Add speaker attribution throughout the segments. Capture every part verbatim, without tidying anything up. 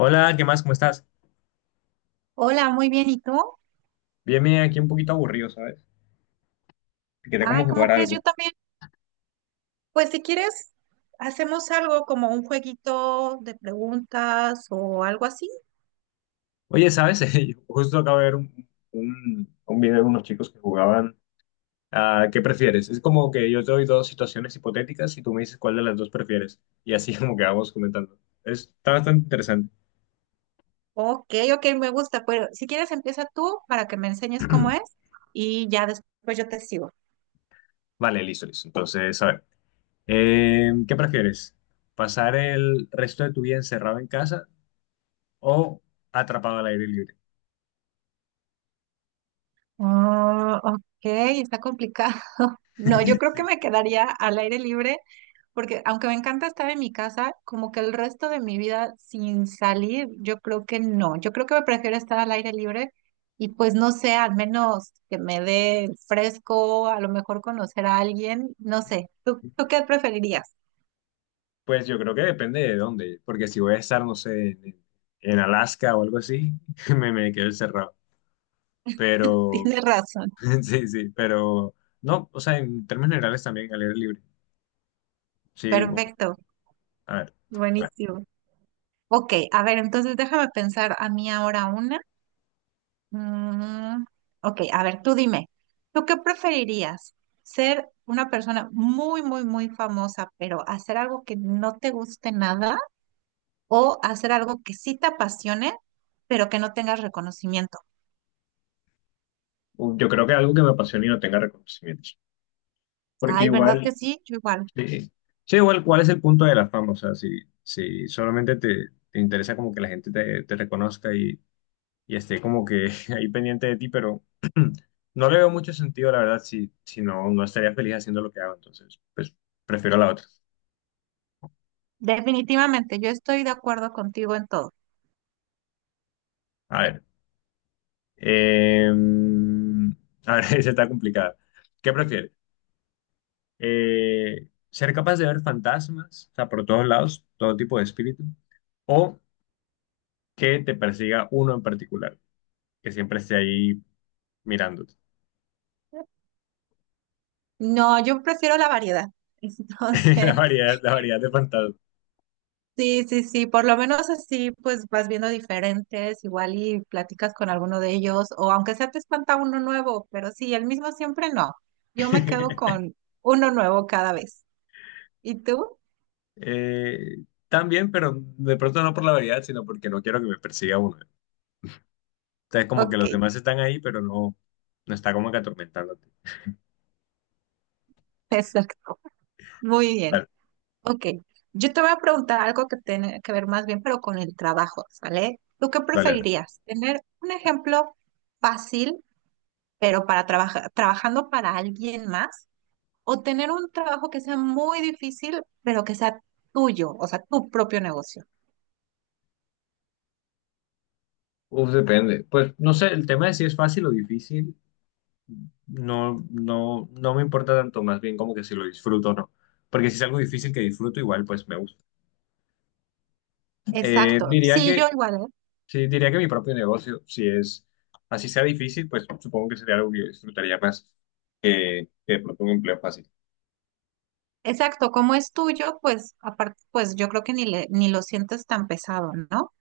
Speaker 1: Hola, ¿qué más? ¿Cómo estás?
Speaker 2: Hola, muy bien. ¿Y tú?
Speaker 1: Bien, bien, aquí un poquito aburrido, ¿sabes? Quería como
Speaker 2: Ay,
Speaker 1: jugar
Speaker 2: ¿cómo crees?
Speaker 1: algo.
Speaker 2: Yo también. Pues si quieres, hacemos algo como un jueguito de preguntas o algo así.
Speaker 1: Oye, ¿sabes? Yo justo acabo de ver un, un- un video de unos chicos que jugaban a ¿qué prefieres? Es como que yo te doy dos situaciones hipotéticas y tú me dices cuál de las dos prefieres. Y así como que vamos comentando. Es- Está bastante interesante.
Speaker 2: Ok, ok, me gusta. Pero si quieres, empieza tú para que me enseñes cómo es y ya después yo te sigo.
Speaker 1: Vale, listo, listo. Entonces, a ver, eh, ¿qué prefieres? ¿Pasar el resto de tu vida encerrado en casa o atrapado al aire libre?
Speaker 2: Oh, ok, está complicado. No, yo creo que me quedaría al aire libre. Porque aunque me encanta estar en mi casa, como que el resto de mi vida sin salir, yo creo que no. Yo creo que me prefiero estar al aire libre y pues no sé, al menos que me dé el fresco, a lo mejor conocer a alguien, no sé. ¿Tú,
Speaker 1: Sí.
Speaker 2: tú qué preferirías?
Speaker 1: Pues yo creo que depende de dónde, porque si voy a estar, no sé, en, en Alaska o algo así, me, me quedo encerrado. Pero,
Speaker 2: Tienes razón.
Speaker 1: sí, sí, pero no, o sea, en términos generales también al aire libre. Sí, bu-
Speaker 2: Perfecto,
Speaker 1: a ver, bueno,
Speaker 2: buenísimo. Ok, a ver, entonces déjame pensar a mí ahora una. Mm, ok, a ver, tú dime, ¿tú qué preferirías? ¿Ser una persona muy, muy, muy famosa, pero hacer algo que no te guste nada o hacer algo que sí te apasione, pero que no tengas reconocimiento?
Speaker 1: u- yo creo que algo que me apasione y no tenga reconocimientos, porque
Speaker 2: Ay, ¿verdad
Speaker 1: igual,
Speaker 2: que sí? Yo igual.
Speaker 1: sí, sí, igual, ¿cuál es el punto de la fama? O sea, si, si solamente te, te interesa como que la gente te, te reconozca y esté como que ahí pendiente de ti, pero no le veo mucho sentido, la verdad, si, si no, no estaría feliz haciendo lo que hago, entonces, pues prefiero la otra.
Speaker 2: Definitivamente, yo estoy de acuerdo contigo en todo.
Speaker 1: A ver, eh, a ver, esa está complicada. ¿Qué prefieres? Eh, ¿ser capaz de ver fantasmas, o sea, por todos lados, todo tipo de espíritu, o que te persiga uno en particular, que siempre esté ahí mirándote?
Speaker 2: No, yo prefiero la variedad.
Speaker 1: La
Speaker 2: Entonces,
Speaker 1: variedad, la variedad de fantasmas.
Speaker 2: sí, sí, sí, por lo menos así pues vas viendo diferentes, igual y platicas con alguno de ellos, o aunque sea te espanta uno nuevo, pero sí, el mismo siempre no. Yo me quedo con uno nuevo cada vez. ¿Y tú?
Speaker 1: Eh, también, pero de pronto no por la variedad, sino porque no quiero que me persiga uno. Entonces, como que
Speaker 2: Ok,
Speaker 1: los demás están ahí, pero no, no está como que atormentándote.
Speaker 2: exacto. Muy bien.
Speaker 1: Dale,
Speaker 2: Ok, yo te voy a preguntar algo que tiene que ver más bien, pero con el trabajo, ¿sale? ¿Tú qué
Speaker 1: dale, dale.
Speaker 2: preferirías? ¿Tener un ejemplo fácil, pero para trabajar, trabajando para alguien más? ¿O tener un trabajo que sea muy difícil, pero que sea tuyo, o sea, tu propio negocio?
Speaker 1: Uf, depende. Pues no sé, el tema de si es fácil o difícil, no, no, no me importa tanto, más bien como que si lo disfruto o no. Porque si es algo difícil que disfruto, igual pues me gusta. Eh,
Speaker 2: Exacto.
Speaker 1: diría
Speaker 2: Sí, yo
Speaker 1: que,
Speaker 2: igual, ¿eh?
Speaker 1: sí, diría que mi propio negocio, si es así sea difícil, pues supongo que sería algo que yo disfrutaría más que, que de pronto un empleo fácil.
Speaker 2: Exacto, como es tuyo, pues aparte, pues yo creo que ni le, ni lo sientes tan pesado, ¿no?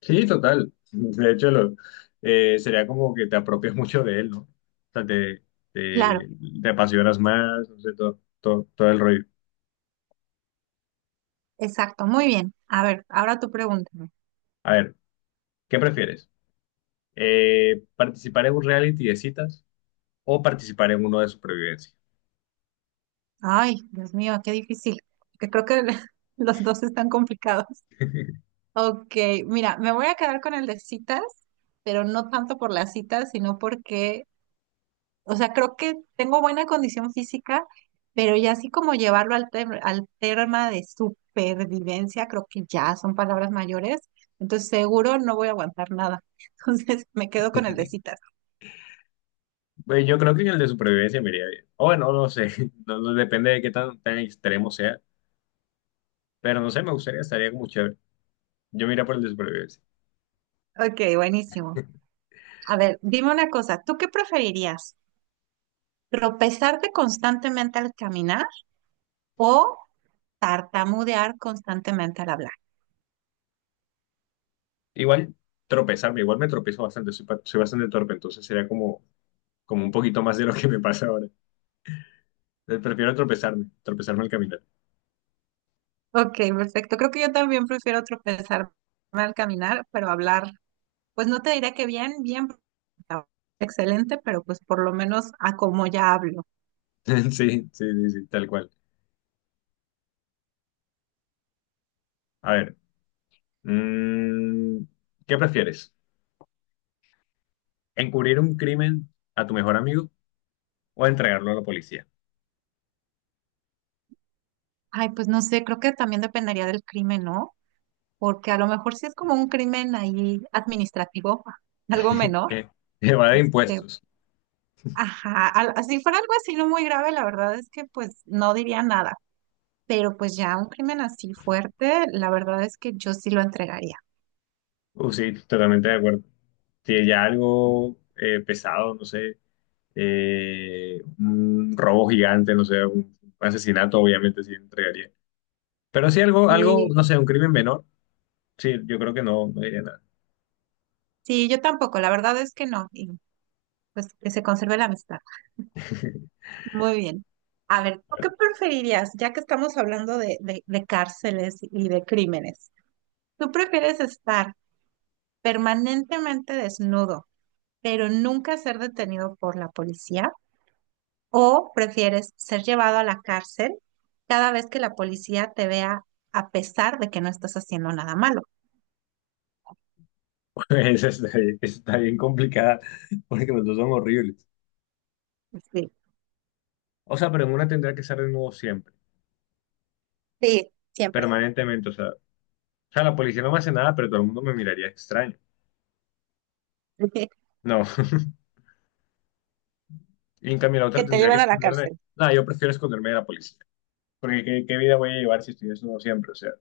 Speaker 1: Sí, total. De hecho, lo- eh, sería como que te apropias mucho de él, ¿no? O sea, te,
Speaker 2: Claro,
Speaker 1: te, te apasionas más, no sé, todo, todo, todo el rollo.
Speaker 2: exacto, muy bien. A ver, ahora tú pregúntame.
Speaker 1: A ver, ¿qué prefieres? Eh, ¿participar en un reality de citas o participar en uno de supervivencia?
Speaker 2: Ay, Dios mío, qué difícil, que creo que los dos están complicados. Ok, mira, me voy a quedar con el de citas, pero no tanto por las citas, sino porque, o sea, creo que tengo buena condición física, pero ya así como llevarlo al, tem- al tema de supervivencia, creo que ya son palabras mayores. Entonces, seguro no voy a aguantar nada. Entonces, me quedo con el de citas.
Speaker 1: Pues yo creo que en el de supervivencia me iría bien. O bueno, no sé, no, no depende de qué tan, tan extremo sea, pero no sé, me gustaría, estaría como chévere. Yo me iría por el de supervivencia.
Speaker 2: Ok, buenísimo. A ver, dime una cosa, ¿tú qué preferirías? ¿Tropezarte constantemente al caminar o tartamudear constantemente al hablar?
Speaker 1: Igual tropezarme, igual me tropezo bastante, soy, pa- soy bastante torpe, entonces sería como como un poquito más de lo que me pasa ahora. Eh, Prefiero tropezarme, tropezarme al caminar.
Speaker 2: Ok, perfecto. Creo que yo también prefiero tropezarme al caminar, pero hablar, pues no te diré que bien, bien, excelente, pero pues por lo menos a cómo ya hablo.
Speaker 1: Sí, sí, sí, sí, tal cual. A ver, mm, ¿qué prefieres? ¿Encubrir un crimen a tu mejor amigo o entregarlo a la policía?
Speaker 2: Ay, pues no sé, creo que también dependería del crimen, ¿no? Porque a lo mejor si es como un crimen ahí administrativo, algo menor,
Speaker 1: Eh, evade
Speaker 2: este,
Speaker 1: impuestos.
Speaker 2: ajá, al- si fuera algo así no muy grave, la verdad es que pues no diría nada, pero pues ya un crimen así fuerte, la verdad es que yo sí lo entregaría.
Speaker 1: Uh, sí, totalmente de acuerdo. Si ya algo eh, pesado, no sé, eh, un robo gigante, no sé, un asesinato, obviamente sí entregaría. Pero si algo, algo,
Speaker 2: Sí,
Speaker 1: no sé, un crimen menor, sí, yo creo que no, no diría nada.
Speaker 2: sí, yo tampoco, la verdad es que no, y pues que se conserve la amistad. Muy bien. A ver, ¿tú qué preferirías, ya que estamos hablando de, de, de cárceles y de crímenes? ¿Tú prefieres estar permanentemente desnudo, pero nunca ser detenido por la policía? ¿O prefieres ser llevado a la cárcel cada vez que la policía te vea a pesar de que no estás haciendo nada malo?
Speaker 1: Esa está bien, esa está bien complicada, porque los dos son horribles.
Speaker 2: Sí.
Speaker 1: O sea, pero en una tendría que estar de nuevo siempre,
Speaker 2: Sí, siempre.
Speaker 1: permanentemente. O sea, o sea, la policía no me hace nada, pero todo el mundo me miraría extraño.
Speaker 2: Que
Speaker 1: No. Y en cambio la otra
Speaker 2: te
Speaker 1: tendría que
Speaker 2: lleven a la
Speaker 1: esconderme.
Speaker 2: cárcel.
Speaker 1: Nada, yo prefiero esconderme de la policía. Porque ¿qué, qué vida voy a llevar si estoy desnudo siempre? O sea,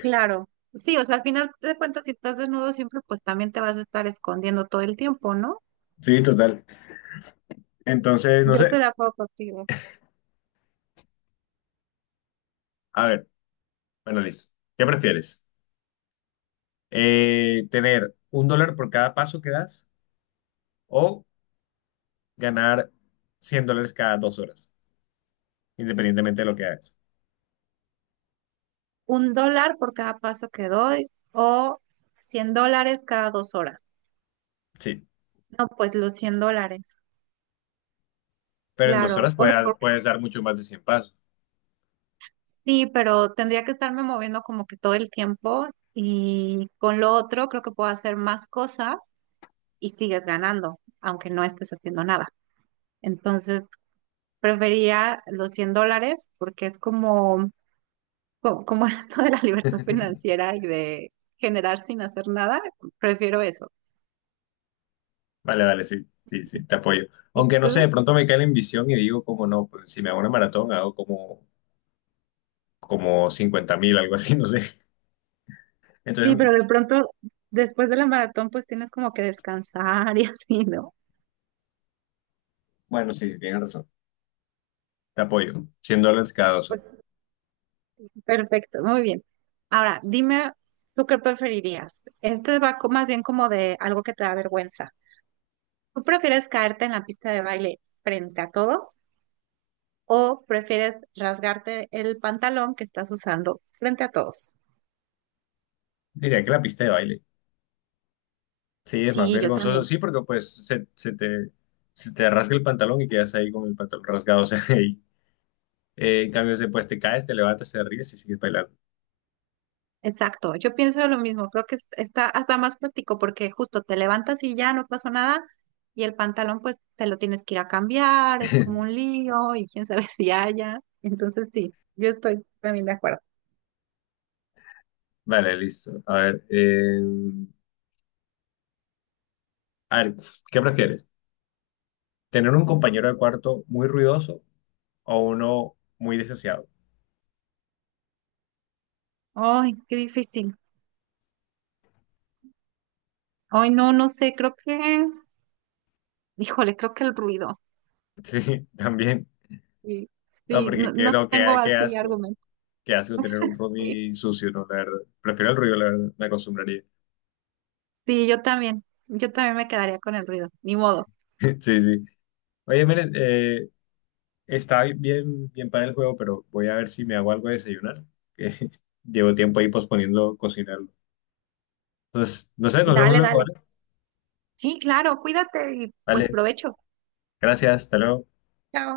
Speaker 2: Claro, sí, o sea, al final de cuentas, si estás desnudo siempre, pues también te vas a estar escondiendo todo el tiempo, ¿no?
Speaker 1: sí, total. Entonces,
Speaker 2: Yo
Speaker 1: no sé.
Speaker 2: estoy de acuerdo contigo.
Speaker 1: A ver, bueno, listo. ¿Qué prefieres? Eh, ¿tener un dólar por cada paso que das o ganar cien dólares cada dos horas, independientemente de lo que hagas?
Speaker 2: ¿Un dólar por cada paso que doy o cien dólares cada dos horas?
Speaker 1: Sí.
Speaker 2: No, pues los cien dólares,
Speaker 1: Pero en dos
Speaker 2: claro.
Speaker 1: horas
Speaker 2: O sea,
Speaker 1: puedes,
Speaker 2: porque
Speaker 1: puedes dar mucho más de cien pasos.
Speaker 2: sí, pero tendría que estarme moviendo como que todo el tiempo y con lo otro creo que puedo hacer más cosas y sigues ganando, aunque no estés haciendo nada. Entonces, prefería los cien dólares porque es como, co- como esto de la libertad financiera y de generar sin hacer nada, prefiero eso.
Speaker 1: Vale, vale, sí, sí, sí, te apoyo.
Speaker 2: ¿Y
Speaker 1: Aunque no sé, de
Speaker 2: tú?
Speaker 1: pronto me cae la ambición y digo, como no, pues, si me hago una maratón, hago como, como cincuenta mil, algo así, no sé.
Speaker 2: Sí,
Speaker 1: Entonces,
Speaker 2: pero de pronto después de la maratón pues tienes como que descansar y así, ¿no?
Speaker 1: bueno, sí, sí, tienes razón. Te apoyo. cien dólares cada dos
Speaker 2: Pues,
Speaker 1: horas.
Speaker 2: perfecto, muy bien. Ahora, dime, ¿tú qué preferirías? Este va co- más bien como de algo que te da vergüenza. ¿Tú prefieres caerte en la pista de baile frente a todos o prefieres rasgarte el pantalón que estás usando frente a todos?
Speaker 1: Diría que la pista de baile. Sí, es más
Speaker 2: Sí, yo
Speaker 1: vergonzoso,
Speaker 2: también.
Speaker 1: sí, porque pues se, se te, se te rasga el pantalón y quedas ahí con el pantalón rasgado. O sea, ahí. Eh, en cambio, después te caes, te levantas, te ríes y sigues bailando.
Speaker 2: Exacto, yo pienso lo mismo, creo que es- está hasta más práctico porque justo te levantas y ya no pasó nada y el pantalón pues te lo tienes que ir a cambiar, es como un lío y quién sabe si haya. Entonces sí, yo estoy también de acuerdo.
Speaker 1: Vale, listo. A ver, eh, a ver, ¿qué prefieres? ¿Tener un compañero de cuarto muy ruidoso o uno muy desaseado?
Speaker 2: Ay, qué difícil. Ay, no, no sé, creo que, híjole, creo que el ruido.
Speaker 1: Sí, también.
Speaker 2: Sí,
Speaker 1: No,
Speaker 2: sí,
Speaker 1: porque
Speaker 2: no,
Speaker 1: que,
Speaker 2: no
Speaker 1: no, qué,
Speaker 2: tengo
Speaker 1: qué
Speaker 2: así
Speaker 1: asco.
Speaker 2: argumentos.
Speaker 1: Qué asco tener un
Speaker 2: Sí,
Speaker 1: roomie sucio, ¿no? La verdad. Prefiero el ruido, la verdad. Me acostumbraría.
Speaker 2: sí, yo también, yo también me quedaría con el ruido, ni modo.
Speaker 1: Sí, sí. Oye, miren, eh, está bien, bien para el juego, pero voy a ver si me hago algo de desayunar. Que llevo tiempo ahí posponiendo cocinarlo. Entonces, no sé, nos vemos
Speaker 2: Dale,
Speaker 1: luego,
Speaker 2: dale.
Speaker 1: ¿vale?
Speaker 2: Sí, claro, cuídate y pues
Speaker 1: Vale,
Speaker 2: provecho.
Speaker 1: gracias, hasta luego.
Speaker 2: Chao.